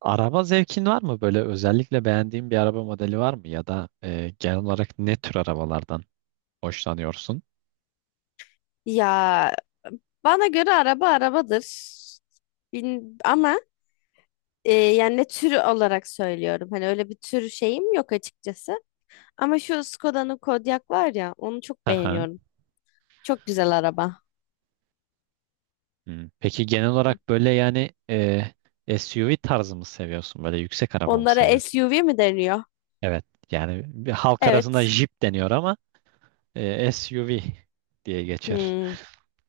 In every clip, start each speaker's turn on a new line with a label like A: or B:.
A: Araba zevkin var mı? Böyle özellikle beğendiğin bir araba modeli var mı? Ya da genel olarak ne tür arabalardan hoşlanıyorsun?
B: Ya bana göre araba arabadır. Bin, ama yani ne türü olarak söylüyorum. Hani öyle bir tür şeyim yok açıkçası. Ama şu Skoda'nın Kodiaq var ya onu çok
A: Aha.
B: beğeniyorum. Çok güzel araba.
A: Hmm. Peki genel olarak böyle yani SUV tarzı mı seviyorsun? Böyle yüksek araba mı
B: Onlara
A: seviyorsun?
B: SUV mi deniyor?
A: Evet. Yani bir halk arasında
B: Evet.
A: Jeep deniyor ama SUV diye geçer.
B: Hmm.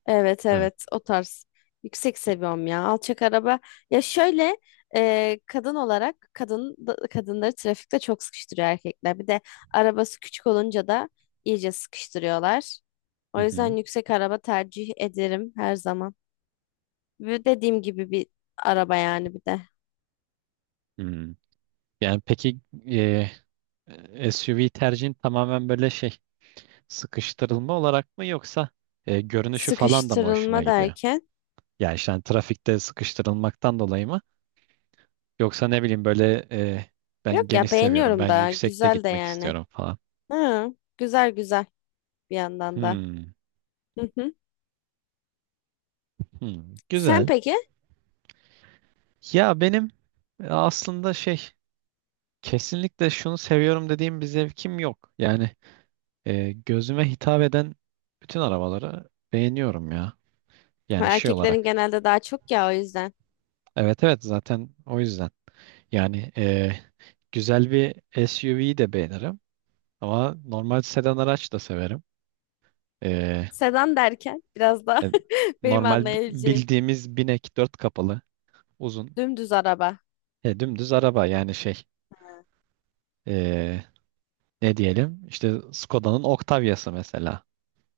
B: Evet
A: Evet.
B: evet o tarz. Yüksek seviyorum ya. Alçak araba. Ya şöyle kadın olarak kadınları trafikte çok sıkıştırıyor erkekler. Bir de arabası küçük olunca da iyice sıkıştırıyorlar. O
A: Hı hı.
B: yüzden yüksek araba tercih ederim her zaman. Ve dediğim gibi bir araba yani bir de.
A: Hmm. Yani peki e, SUV tercihin tamamen böyle şey sıkıştırılma olarak mı yoksa görünüşü falan da mı hoşuna
B: Sıkıştırılma
A: gidiyor?
B: derken.
A: Yani işte hani trafikte sıkıştırılmaktan dolayı mı? Yoksa ne bileyim böyle ben
B: Yok
A: geniş
B: ya
A: seviyorum. Ben
B: beğeniyorum da
A: yüksekte
B: güzel de
A: gitmek
B: yani.
A: istiyorum falan.
B: Hı, güzel güzel bir yandan da.
A: Hmm,
B: Hı hı.
A: hmm,
B: Sen
A: güzel.
B: peki?
A: Ya benim aslında şey kesinlikle şunu seviyorum dediğim bir zevkim yok. Yani gözüme hitap eden bütün arabaları beğeniyorum ya. Yani şey
B: Erkeklerin
A: olarak.
B: genelde daha çok ya o yüzden.
A: Evet, evet, zaten o yüzden. Yani güzel bir SUV'yi de beğenirim. Ama normal sedan araç da severim. E,
B: Sedan derken biraz daha
A: e,
B: benim
A: normal
B: anlayabileceğim.
A: bildiğimiz binek dört kapalı uzun
B: Dümdüz araba.
A: dümdüz araba yani şey e, ne diyelim işte Skoda'nın Octavia'sı mesela.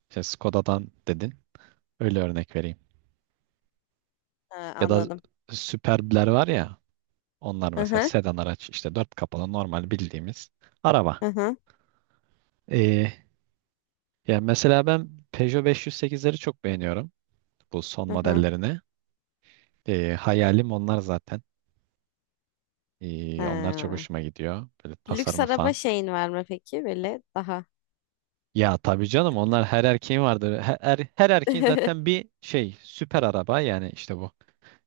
A: İşte Skoda'dan dedin öyle örnek vereyim.
B: Ha,
A: Ya da
B: anladım.
A: Superb'ler var ya onlar
B: Hı
A: mesela
B: hı.
A: sedan araç işte dört kapalı normal bildiğimiz araba.
B: Hı hı.
A: Ya mesela ben Peugeot 508'leri çok beğeniyorum. Bu son
B: Hı hı.
A: modellerini. Hayalim onlar zaten. Onlar çok
B: Ha.
A: hoşuma gidiyor. Böyle
B: Lüks
A: tasarımı
B: araba
A: falan.
B: şeyin var mı peki? Böyle daha.
A: Ya tabii canım onlar her erkeğin vardır. Her erkeğin zaten bir şey süper araba yani işte bu.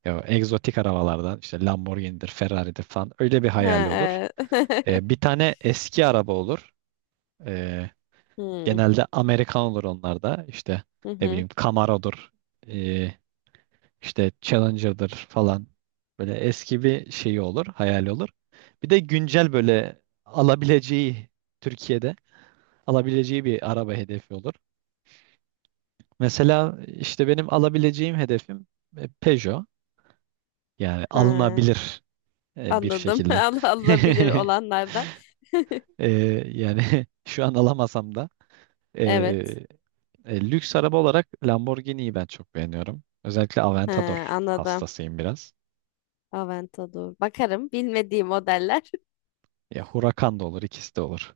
A: Ya, egzotik arabalardan işte Lamborghini'dir, Ferrari'dir falan öyle bir
B: Ha,
A: hayali olur.
B: evet.
A: Ee, bir tane eski araba olur. Ee,
B: Hmm,
A: genelde Amerikan olur onlar da. İşte
B: hı
A: ne
B: hı.
A: bileyim Camaro'dur. İşte Challenger'dır falan. Böyle eski bir şeyi olur, hayali olur. Bir de güncel böyle alabileceği Türkiye'de alabileceği bir araba hedefi olur. Mesela işte benim alabileceğim hedefim Peugeot. Yani
B: Ha,
A: alınabilir bir
B: anladım.
A: şekilde.
B: Alabilir olanlarda.
A: E, yani şu an alamasam da
B: Evet.
A: e, lüks araba olarak Lamborghini'yi ben çok beğeniyorum. Özellikle
B: Ha,
A: Aventador
B: anladım.
A: hastasıyım biraz.
B: Aventador. Bakarım. Bilmediğim modeller.
A: Ya Huracan da olur, ikisi de olur.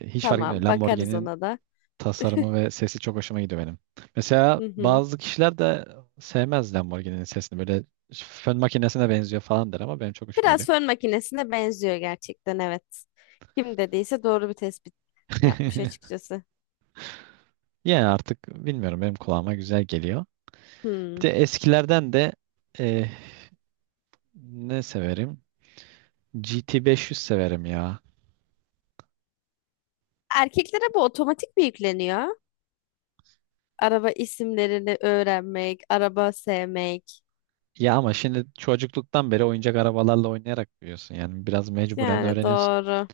A: Hiç fark etmiyor.
B: Tamam. Bakarız
A: Lamborghini'nin
B: ona da.
A: tasarımı ve sesi çok hoşuma gidiyor benim. Mesela
B: Hı hı.
A: bazı kişiler de sevmez Lamborghini'nin sesini. Böyle fön makinesine benziyor falan der ama benim çok hoşuma
B: Biraz
A: gidiyor.
B: fön makinesine benziyor gerçekten, evet. Kim dediyse doğru bir tespit yapmış açıkçası.
A: Yani artık bilmiyorum benim kulağıma güzel geliyor. Bir
B: Hmm.
A: de eskilerden de e, ne severim? GT500 severim ya.
B: Erkeklere bu otomatik mi yükleniyor? Araba isimlerini öğrenmek, araba sevmek.
A: Ya ama şimdi çocukluktan beri oyuncak arabalarla oynayarak büyüyorsun. Yani biraz mecburen
B: Yani
A: öğreniyorsun.
B: doğru,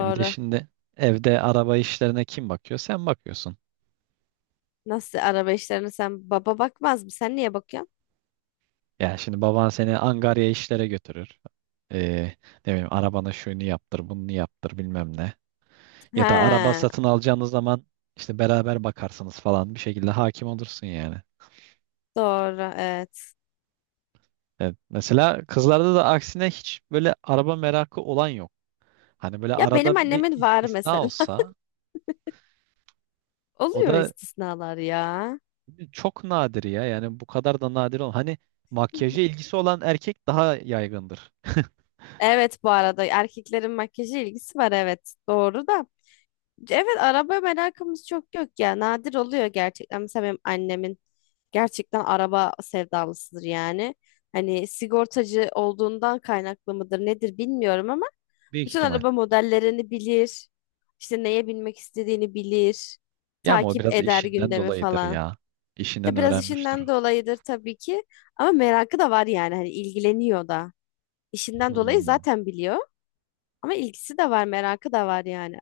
A: Bir de şimdi evde araba işlerine kim bakıyor? Sen bakıyorsun.
B: Nasıl araba işlerine sen, baba bakmaz mı? Sen niye bakıyorsun?
A: Yani şimdi baban seni angarya işlere götürür. Ee, ne bileyim arabana şunu yaptır, bunu yaptır bilmem ne. Ya da araba
B: Ha,
A: satın alacağınız zaman işte beraber bakarsınız falan bir şekilde hakim olursun yani.
B: doğru, evet.
A: Evet, mesela kızlarda da aksine hiç böyle araba merakı olan yok. Hani böyle
B: Ya benim
A: arada bir
B: annemin var
A: istisna
B: mesela.
A: olsa o
B: Oluyor
A: da
B: istisnalar ya.
A: çok nadir ya. Yani bu kadar da nadir olan. Hani makyaja ilgisi olan erkek daha yaygındır.
B: Evet, bu arada erkeklerin makyaja ilgisi var, evet. Doğru da. Evet, araba merakımız çok yok ya. Nadir oluyor gerçekten. Mesela benim annemin gerçekten araba sevdalısıdır yani. Hani sigortacı olduğundan kaynaklı mıdır nedir bilmiyorum ama
A: Büyük
B: bütün
A: ihtimal.
B: araba modellerini bilir. İşte neye binmek istediğini bilir.
A: Ya ama o
B: Takip
A: biraz
B: eder
A: işinden
B: gündemi
A: dolayıdır
B: falan.
A: ya. İşinden
B: Ya biraz
A: öğrenmiştir o.
B: işinden dolayıdır tabii ki, ama merakı da var yani hani ilgileniyor da. İşinden dolayı
A: Hmm.
B: zaten biliyor. Ama ilgisi de var, merakı da var yani.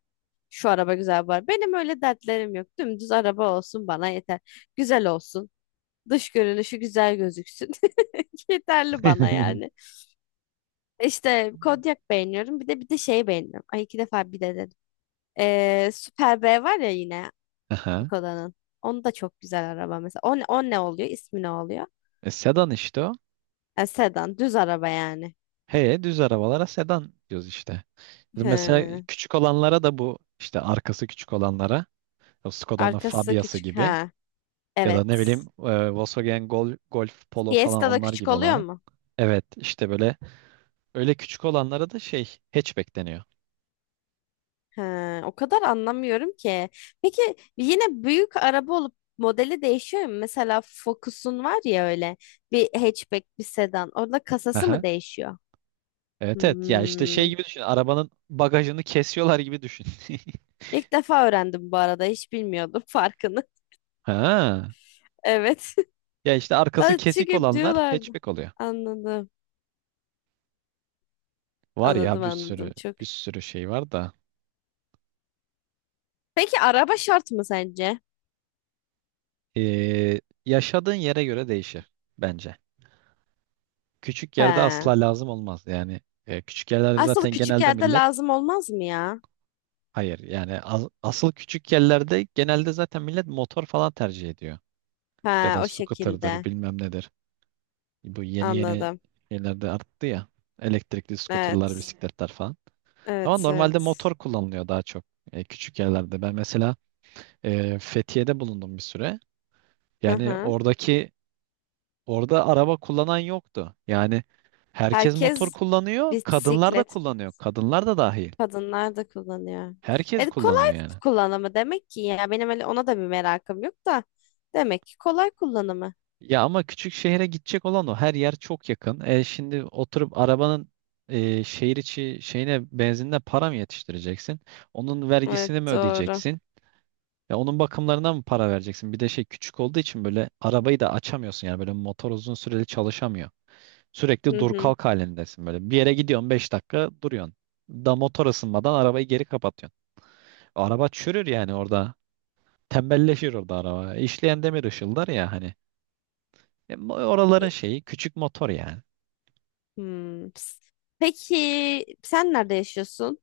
B: Şu araba güzel var. Benim öyle dertlerim yok. Dümdüz araba olsun bana yeter. Güzel olsun. Dış görünüşü güzel gözüksün. Yeterli bana yani. İşte Kodiak beğeniyorum. Bir de şeyi beğeniyorum. Ay, iki defa bir de dedim. Super B var ya yine
A: Aha.
B: Koda'nın. Onu da çok güzel araba mesela. O, o ne oluyor? İsmi ne oluyor?
A: Sedan işte o.
B: E, sedan. Düz araba yani.
A: He, düz arabalara sedan diyoruz işte. Mesela
B: Hı.
A: küçük olanlara da bu işte arkası küçük olanlara o Skoda'nın
B: Arkası
A: Fabia'sı
B: küçük.
A: gibi
B: Ha.
A: ya da
B: Evet.
A: ne bileyim Volkswagen Golf Polo falan
B: Fiesta da
A: onlar
B: küçük
A: gibi
B: oluyor
A: olanı.
B: mu?
A: Evet işte böyle öyle küçük olanlara da şey hatchback deniyor.
B: Ha, o kadar anlamıyorum ki. Peki yine büyük araba olup modeli değişiyor mu? Mesela Focus'un var ya, öyle bir hatchback bir sedan. Orada kasası mı
A: Aha.
B: değişiyor?
A: Evet, evet, ya işte
B: Hmm.
A: şey gibi düşün arabanın bagajını kesiyorlar gibi düşün.
B: İlk defa öğrendim bu arada. Hiç bilmiyordum farkını.
A: Ha.
B: Evet.
A: Ya işte arkası
B: Lan
A: kesik
B: çünkü
A: olanlar
B: diyorlardı.
A: hatchback oluyor.
B: Anladım.
A: Var ya
B: Anladım,
A: bir
B: anladım
A: sürü
B: çok.
A: bir sürü şey var da.
B: Peki araba şart mı sence?
A: Yaşadığın yere göre değişir bence. Küçük yerde
B: He.
A: asla lazım olmaz yani küçük yerlerde
B: Aslında
A: zaten
B: küçük
A: genelde
B: yerde
A: millet
B: lazım olmaz mı ya?
A: hayır yani asıl küçük yerlerde genelde zaten millet motor falan tercih ediyor ya
B: He,
A: da
B: o
A: scooter'dır
B: şekilde.
A: bilmem nedir. Bu yeni yeni
B: Anladım.
A: şeylerde arttı ya elektrikli scooter'lar
B: Evet.
A: bisikletler falan ama
B: Evet,
A: normalde
B: evet.
A: motor kullanılıyor daha çok küçük yerlerde. Ben mesela Fethiye'de bulundum bir süre.
B: Hı
A: Yani
B: hı.
A: Orada araba kullanan yoktu. Yani herkes motor
B: Herkes
A: kullanıyor, kadınlar da
B: bisiklet,
A: kullanıyor. Kadınlar da dahil.
B: kadınlar da kullanıyor.
A: Herkes kullanıyor
B: Kolay
A: yani.
B: kullanımı demek ki, ya benim öyle ona da bir merakım yok da demek ki kolay kullanımı.
A: Ya ama küçük şehre gidecek olan o. Her yer çok yakın. Şimdi oturup arabanın şehir içi şeyine benzinine para mı yetiştireceksin? Onun
B: Evet,
A: vergisini mi
B: doğru.
A: ödeyeceksin? Ya onun bakımlarına mı para vereceksin? Bir de şey küçük olduğu için böyle arabayı da açamıyorsun yani böyle motor uzun süreli çalışamıyor. Sürekli
B: Hı
A: dur
B: hı.
A: kalk halindesin böyle. Bir yere gidiyorsun 5 dakika duruyorsun. Da motor ısınmadan arabayı geri kapatıyorsun. Araba çürür yani orada. Tembelleşir orada araba. İşleyen demir ışıldar ya hani. Oraların şeyi küçük motor yani.
B: Hmm. Peki sen nerede yaşıyorsun?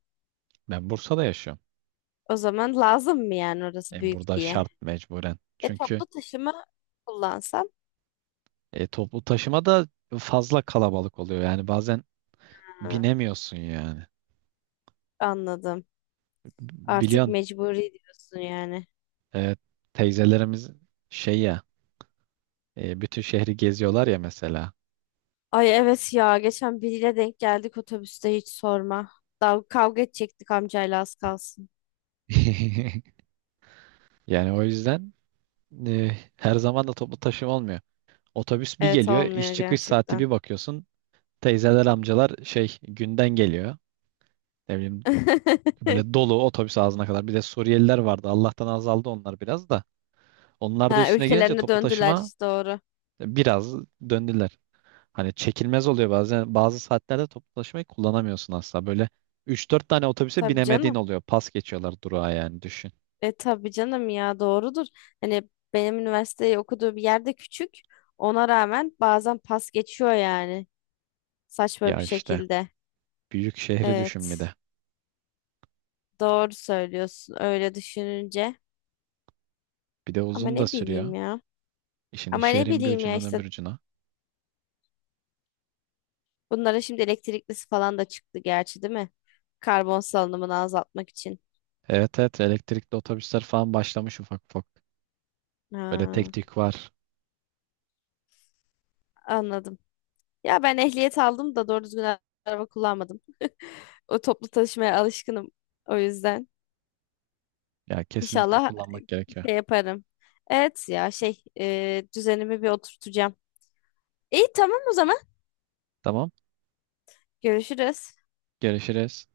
A: Ben Bursa'da yaşıyorum.
B: O zaman lazım mı yani orası
A: E,
B: büyük
A: burada
B: diye?
A: şart mecburen.
B: E,
A: Çünkü
B: toplu taşıma kullansam.
A: toplu taşıma da fazla kalabalık oluyor. Yani bazen
B: Ha,
A: binemiyorsun yani.
B: anladım. Artık
A: Biliyorsun
B: mecburi diyorsun yani.
A: e, teyzelerimiz şey ya bütün şehri geziyorlar ya mesela.
B: Ay evet ya, geçen biriyle denk geldik otobüste, hiç sorma. Daha kavga edecektik amcayla az kalsın.
A: Yani o yüzden her zaman da toplu taşıma olmuyor. Otobüs bir
B: Evet,
A: geliyor,
B: olmuyor
A: iş çıkış saati
B: gerçekten.
A: bir bakıyorsun. Teyzeler, amcalar şey günden geliyor. Ne bileyim böyle dolu otobüs ağzına kadar. Bir de Suriyeliler vardı. Allah'tan azaldı onlar biraz da. Onlar da
B: Ha,
A: üstüne gelince
B: ülkelerine
A: toplu
B: döndüler
A: taşıma
B: işte, doğru.
A: biraz döndüler. Hani çekilmez oluyor bazen. Bazı saatlerde toplu taşımayı kullanamıyorsun asla. Böyle üç dört tane otobüse
B: Tabii
A: binemediğin
B: canım.
A: oluyor. Pas geçiyorlar durağa yani düşün.
B: E tabii canım ya, doğrudur. Hani benim üniversiteyi okuduğu bir yerde küçük. Ona rağmen bazen pas geçiyor yani. Saçma bir
A: Ya işte
B: şekilde.
A: büyük şehri düşün bir
B: Evet.
A: de.
B: Doğru söylüyorsun öyle düşününce.
A: Bir de
B: Ama
A: uzun da
B: ne
A: sürüyor.
B: bileyim ya.
A: Şimdi
B: Ama ne
A: şehrin bir
B: bileyim ya
A: ucundan
B: işte,
A: öbür ucuna.
B: bunlara şimdi elektriklisi falan da çıktı gerçi değil mi? Karbon salınımını azaltmak için.
A: Evet, evet, elektrikli otobüsler falan başlamış ufak ufak. Böyle
B: Ha,
A: tek tek var.
B: anladım. Ya ben ehliyet aldım da doğru düzgün araba kullanmadım. O toplu taşımaya alışkınım o yüzden.
A: Ya kesinlikle
B: İnşallah
A: kullanmak gerekiyor.
B: şey yaparım. Evet ya, düzenimi bir oturtacağım. İyi, tamam o zaman.
A: Tamam.
B: Görüşürüz.
A: Görüşürüz.